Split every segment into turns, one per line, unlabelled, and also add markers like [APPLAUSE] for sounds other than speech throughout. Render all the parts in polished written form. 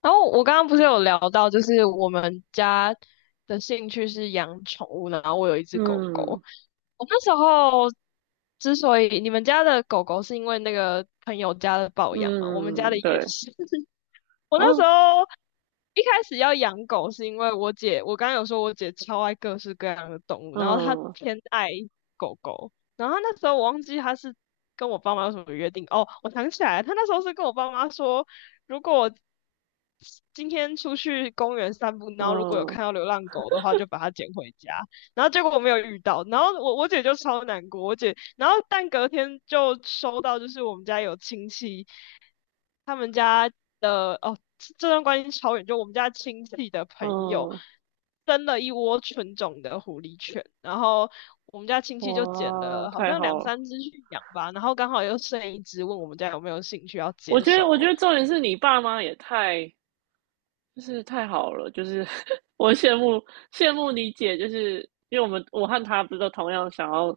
然后我刚刚不是有聊到，就是我们家的兴趣是养宠物，然后我有一只狗狗。
嗯
我那时候之所以你们家的狗狗是因为那个朋友家的抱养嘛，我们家的
嗯，
也
对
是。[LAUGHS] 我那时
啊，
候一开始要养狗，是因为我姐，我刚刚有说我姐超爱各式各样的动物，然后她
嗯
偏爱狗狗，然后她那时候我忘记她是跟我爸妈有什么约定哦，我想起来了她那时候是跟我爸妈说。如果我今天出去公园散步，然后如果有
嗯
看到流浪狗的话，就把它捡回家。然后结果我没有遇到，然后我姐就超难过，我姐，然后但隔天就收到，就是我们家有亲戚，他们家的哦，这段关系超远，就我们家亲戚的朋友
嗯，
生了一窝纯种的狐狸犬，然后我们家亲戚就捡
哇，
了好
太
像
好
两
了！
三只去养吧，然后刚好又剩一只，问我们家有没有兴趣要
我
接
觉得，我觉
收。
得重点是你爸妈也太就是太好了，就是 [LAUGHS] 我羡慕你姐，就是因为我和她不是都同样想要，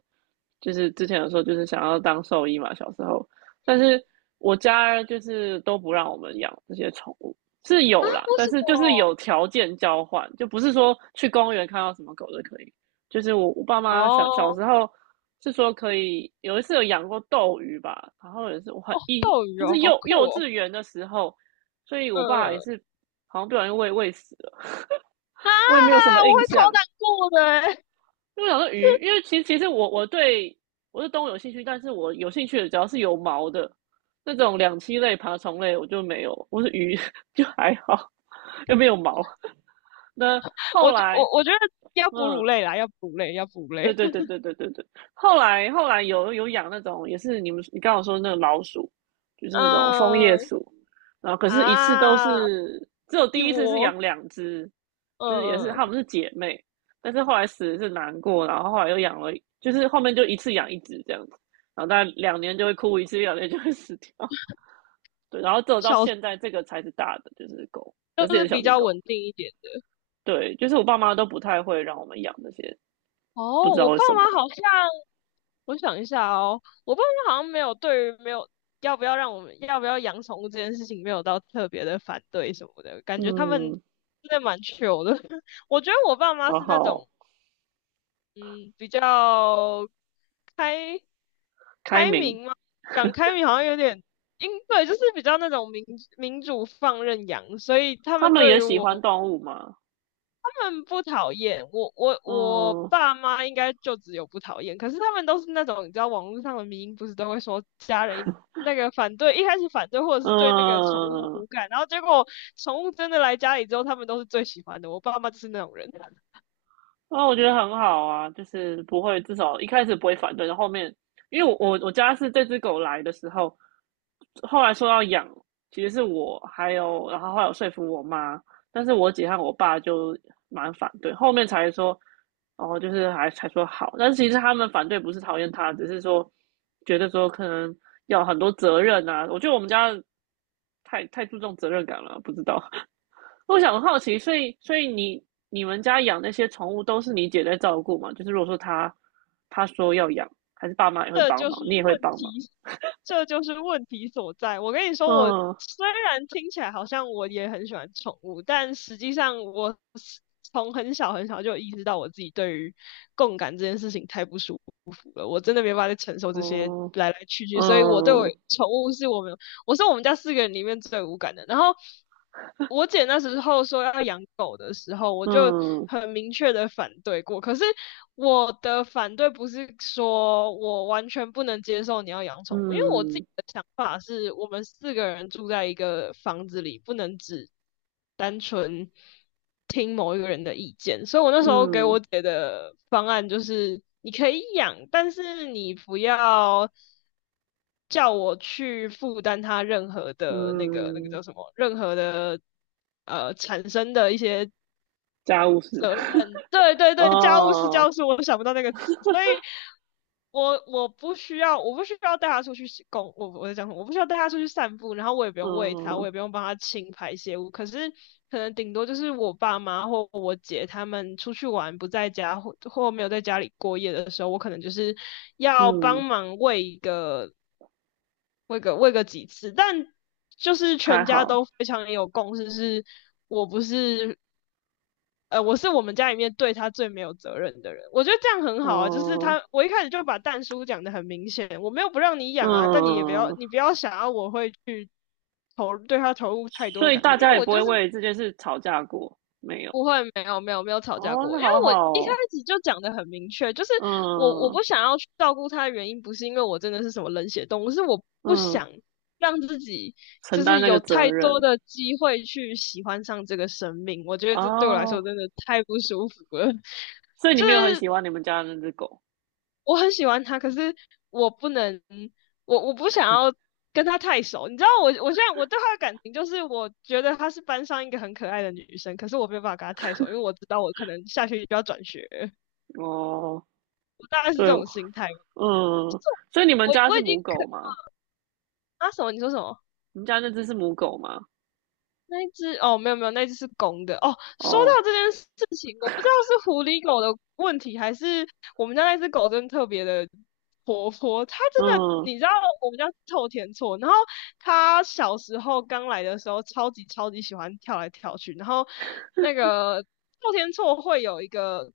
就是之前有说就是想要当兽医嘛，小时候，但是我家就是都不让我们养这些宠物，是
啊，
有啦，
为
但
什
是
么？
就是有条件交换，就不是说去公园看到什么狗都可以，就是我爸妈小小
哦，
时候是说可以，有一次有养过斗鱼吧，然后也是我很一
斗鱼
就是
哦，好
幼
酷
幼
哦。
稚园的时候。所以我
嗯
爸
嗯
也
嗯，
是好像不小心喂死了，
啊，
[LAUGHS] 我也没有什么
我
印
会超
象。
难过的欸。
因为我想说鱼，因为其实我对我是动物有兴趣，但是我有兴趣的只要是有毛的那种两栖类、爬虫类，我就没有。我是鱼 [LAUGHS] 就还好，又没有毛。那
[LAUGHS] 我
后
我
来，
我觉得要哺乳
嗯，
类啦，要哺乳类，要哺乳类。
对对对
[LAUGHS]
对对对对。后来有养那种，也是你刚刚说那个老鼠，就是那种枫叶
嗯，
鼠，然后可是一次都
啊，
是只有
一
第一次是
窝。
养两只，就是也是
嗯嗯，
它们是姐妹，但是后来死的是难过，然后后来又养了，就是后面就一次养一只这样子，然后大概两年就会哭一次，两年就会死掉。对，然后只有到
小
现在这个才是大的，就是狗，可是
就
也
是
是小
比
型
较
狗。
稳定一点的。
对，就是我爸妈都不太会让我们养这些，不
哦，
知道
我
为
爸
什
妈
么。
好像我想一下哦，我爸妈好像没有对于没有要不要让我们要不要养宠物这件事情没有到特别的反对什么的，感觉他们
嗯，
真的蛮 c 的。[LAUGHS] 我觉得我爸妈
然
是那
后
种嗯比较开
开
开
明，
明吗？讲开明好像有点，因对，就是比较那种民民主放任养，所以他
他
们
们
对
也
于
喜欢
我
动物嘛，
他们不讨厌我，我我
嗯
爸妈应该就只有不讨厌，可是他们都是那种你知道网络上的迷因不是都会说家人那个反对，一开始反对或者是对那个宠物
嗯，
无感，然后结果宠物真的来家里之后，他们都是最喜欢的。我爸妈就是那种人。[LAUGHS]
啊，我觉得很好啊，就是不会，至少一开始不会反对，然后后面，因为我家是这只狗来的时候，后来说要养，其实是我还有，然后后来有说服我妈，但是我姐和我爸就蛮反对，后面才说，哦，就是还才说好，但是其实他们反对不是讨厌它，只是说觉得说可能要很多责任啊，我觉得我们家太注重责任感了，不知道，我想好奇，所以你你们家养那些宠物都是你姐在照顾吗？就是如果说她说要养，还是爸妈也会
这
帮
就是
忙，你也会
问
帮忙？
题，这就是问题所在。我跟你说，我
嗯，
虽然听起来好像我也很喜欢宠物，但实际上我是从很小很小就意识到我自己对于共感这件事情太不舒服了，我真的没办法再承受这些
哦，
来来去去，所以我对我
嗯
宠物是我们我是我们家四个人里面最无感的。然后我姐那时候说要养狗的时候，我就
嗯
很明确的反对过。可是我的反对不是说我完全不能接受你要养宠物，因为我自己
嗯
的想法是我们四个人住在一个房子里，不能只单纯听某一个人的意见。所以我那时候给我
嗯
姐的方案就是，你可以养，但是你不要叫我去负担他任何的那个
嗯，
叫什么，任何的产生的一些
家务事。
呃，对对对，家务事家
哦，
务事，我想不到那个词，所以我不需要带他出去洗公，我我在讲什么，我不需要带他出去散步，然后我也不用喂他，我
嗯
也不用帮他清排泄物，可是可能顶多就是我爸妈或我姐他们出去玩不在家或没有在家里过夜的时候，我可能就是要
嗯，
帮忙喂一个。喂个喂个几次，但就是
还
全家都
好。
非常有共识，是我不是，呃，我是我们家里面对他最没有责任的人。我觉得这样很好啊，就是
哦
他，我一开始就把蛋叔讲的很明显，我没有不让你养啊，但你也不要，
嗯，
你不要想要我会去投对他投入太多
所
的
以
感情，
大
因
家
为
也
我
不会
就是
为这件事吵架过，没有。
不会，没有没有没有吵架
哦，
过，
那
因为
好
我一开
好
始就讲的很明确，就是我我
哦
不想要去照顾他的原因，不是因为我真的是什么冷血动物，是我不
嗯嗯。
想让自己
承
就
担
是
那个
有
责
太多
任
的机会去喜欢上这个生命，我觉得这对我来说
哦。
真的太不舒服了。
所
[LAUGHS]
以你
就
没有很
是
喜欢你们家的那只狗
我很喜欢他，可是我不能，我不想要跟他太熟。你知道我，我现在我对他的感情就是，我觉得她是班上一个很可爱的女生，可是我没有办法跟她太熟，因为我知道我可能下学期就要转学，
哦？
我大概是
对，
这种心态。就是
嗯，所以你们
我
家
我
是
已经
母
可
狗吗？
啊什么？你说什么？
你们家那只是母狗吗？
那一只哦，没有没有，那一只是公的哦。说
哦，
到这件事情，我不知道是狐狸狗的问题，还是我们家那只狗真的特别的活泼。它真的，
嗯
你知道我们家是臭田厝，然后它小时候刚来的时候，超级超级喜欢跳来跳去。然后那个臭天厝会有一个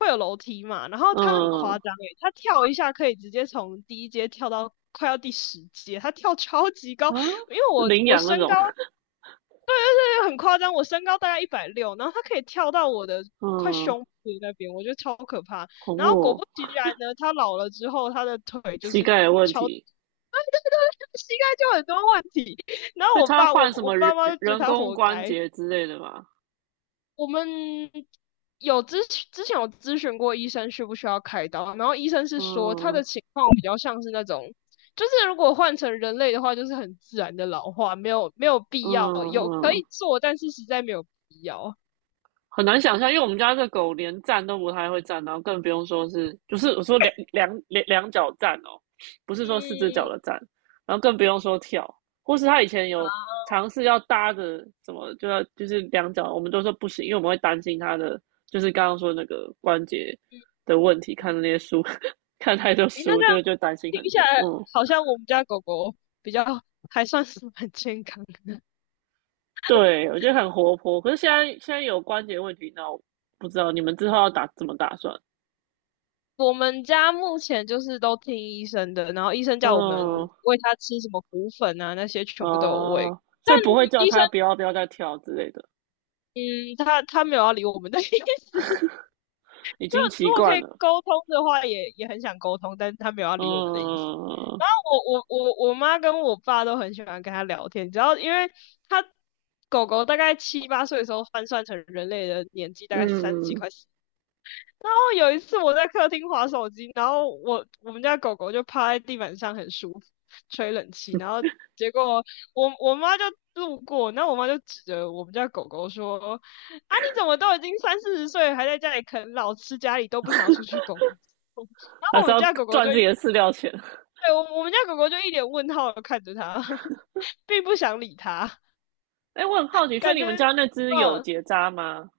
会有楼梯嘛，然后它很
嗯
夸张诶，它跳一下可以直接从第1阶跳到快要第10阶，它跳超级
啊，
高。因为我
领
我
养那
身高
种，
就很夸张，我身高大概160，然后他可以跳到我的快
嗯，
胸部那边，我觉得超可怕。
恐
然
怖
后果
哦、
不其然呢，他老了之后，他的腿就
膝
是
盖有问
超，[LAUGHS] 对
题，
对对，膝盖就很多问题。然
所以
后我
它
爸，
换
我
什
我
么
爸
人
妈就觉得
人
他
工
活
关
该，
节之类的吗？
我们有咨询之前有咨询过医生需不需要开刀，然后医生是说他的
嗯
情况比较像是那种，就是如果换成人类的话，就是很自然的老化，没有没有
嗯
必要，有可
嗯。
以做，但是实在没有必要。
很难想象，因为我们家这狗连站都不太会站，然后更不用说是，就是我说两脚站哦，不是说四只脚
嗯，
的站，然后更不用说跳，或是它以前
啊，
有尝试要搭着什么，就要就是两脚，我们都说不行，因为我们会担心它的，就是刚刚说那个关节
嗯，
的问题，看那些书，[LAUGHS] 看太多
诶，那
书
这样
就担心
听
很
起来
多，嗯，
好像我们家狗狗比较 [LAUGHS] 还算是蛮健康的。
对我觉得很活泼，可是现在有关节问题，那我不知道你们之后要打怎么打算，
我们家目前就是都听医生的，然后医生叫我们
嗯。
喂它吃什么骨粉啊，那些全部都有喂。
哦，所
但
以不会叫
医生，
他不要再跳之类的，
嗯，他没有要理我们的 [LAUGHS] 意思。[LAUGHS]
已
就
经
如
习
果可
惯
以
了。
沟通的话也，也很想沟通，但是他没有要理我们的意思。
嗯
我妈跟我爸都很喜欢跟他聊天，只要因为他狗狗大概7、8岁的时候换算成人类的年纪大概是30几
嗯，
快四，有一次我在客厅划手机，然后我我们家狗狗就趴在地板上很舒服，吹冷气，然后结果我妈就路过，那我妈就指着我们家狗狗说：“啊，你怎么都已经3、40岁了，还在家里啃老，吃家里都不想要出去工作？”然
还
后我
是
们
要
家狗狗
赚
就
自己的
一，
饲料钱。
对，我我们家狗狗就一脸问号的看着他，[LAUGHS] 并不想理他，
[LAUGHS] 哎，我很好奇，所以
感
你
觉
们家那只有
嗯，
结扎吗？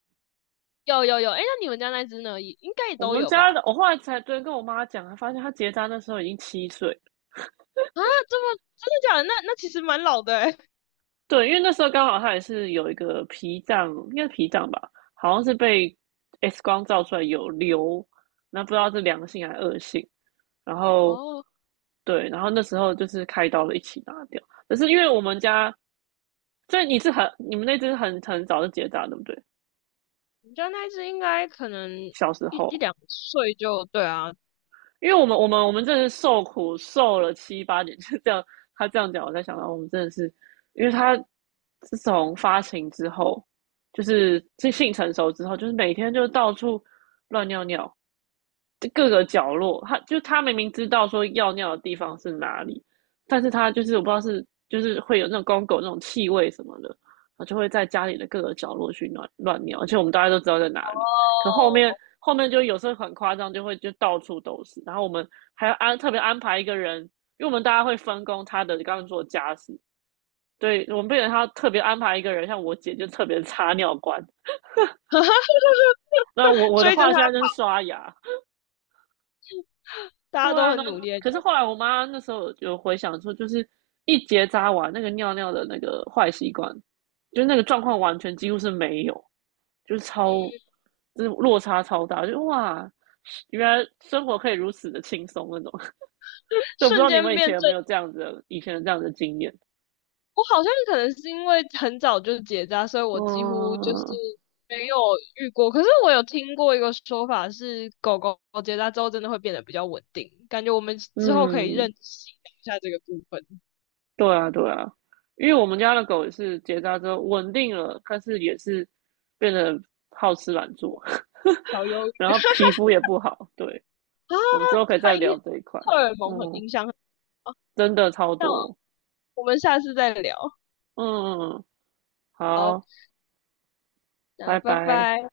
有有有，哎，那你们家那只呢？也应该也
我
都
们
有
家的，
吧？
我后来才昨天跟我妈讲，她发现她结扎那时候已经七岁。
啊，这么真的假的？那那其实蛮老的哎、
对，因为那时候刚好她也是有一个脾脏，应该是脾脏吧，好像是被 X 光照出来有瘤，那不知道是良性还是恶性。然后
哦，
对，然后那时候就是开刀了一起拿掉，可是因为我们家，所以你是很你们那只很早就结扎，对不对？
我们家那只应该可能
小时
一一
候
两岁就对啊，哦。
因为我们真的是受苦受了七八年，就这样。他这样讲，我才想到我们真的是，因为他自从发情之后，就是这性成熟之后，就是每天就到处乱尿尿，就各个角落。他就他明明知道说要尿的地方是哪里，但是他就是我不知道是就是会有那种公狗那种气味什么的，他就会在家里的各个角落去乱乱尿，而且我们大家都知道在哪里。可后面就有时候很夸张，就会就到处都是。然后我们还要安特别安排一个人，因为我们大家会分工他的刚刚做家事，对我们变成他特别安排一个人，像我姐就特别擦尿罐。
[LAUGHS]
那我的
追着
话
它
现在就是
跑，
刷牙，
大
对
家都
啊，然
很努
后
力的
可
追，
是后来我妈那时候有回想说，就是一结扎完那个尿尿的那个坏习惯，就是那个状况完全几乎是没有，就是超，就是落差超大，就哇，原来生活可以如此的轻松那种。所以我不知
瞬
道你们
间
以
变
前有
正。
没有这样子的，以前的这样的经验。
我好像可能是因为很早就结扎，所以我几乎就是
嗯
没有遇过。可是我有听过一个说法是，狗狗结扎之后真的会变得比较稳定，感觉我们之后可以认
嗯，
识一下这个部分。
对啊，因为我们家的狗也是结扎之后稳定了，但是也是变得好吃懒做，
小
[LAUGHS]
忧
然
郁
后皮肤也不好。对，
[LAUGHS] 啊，
我们之后可以
它
再聊
影
这一块。
荷尔蒙很
嗯，
影响很大，
真的超多。
我们下次再聊。
嗯，好，
好，那
拜
拜
拜。
拜。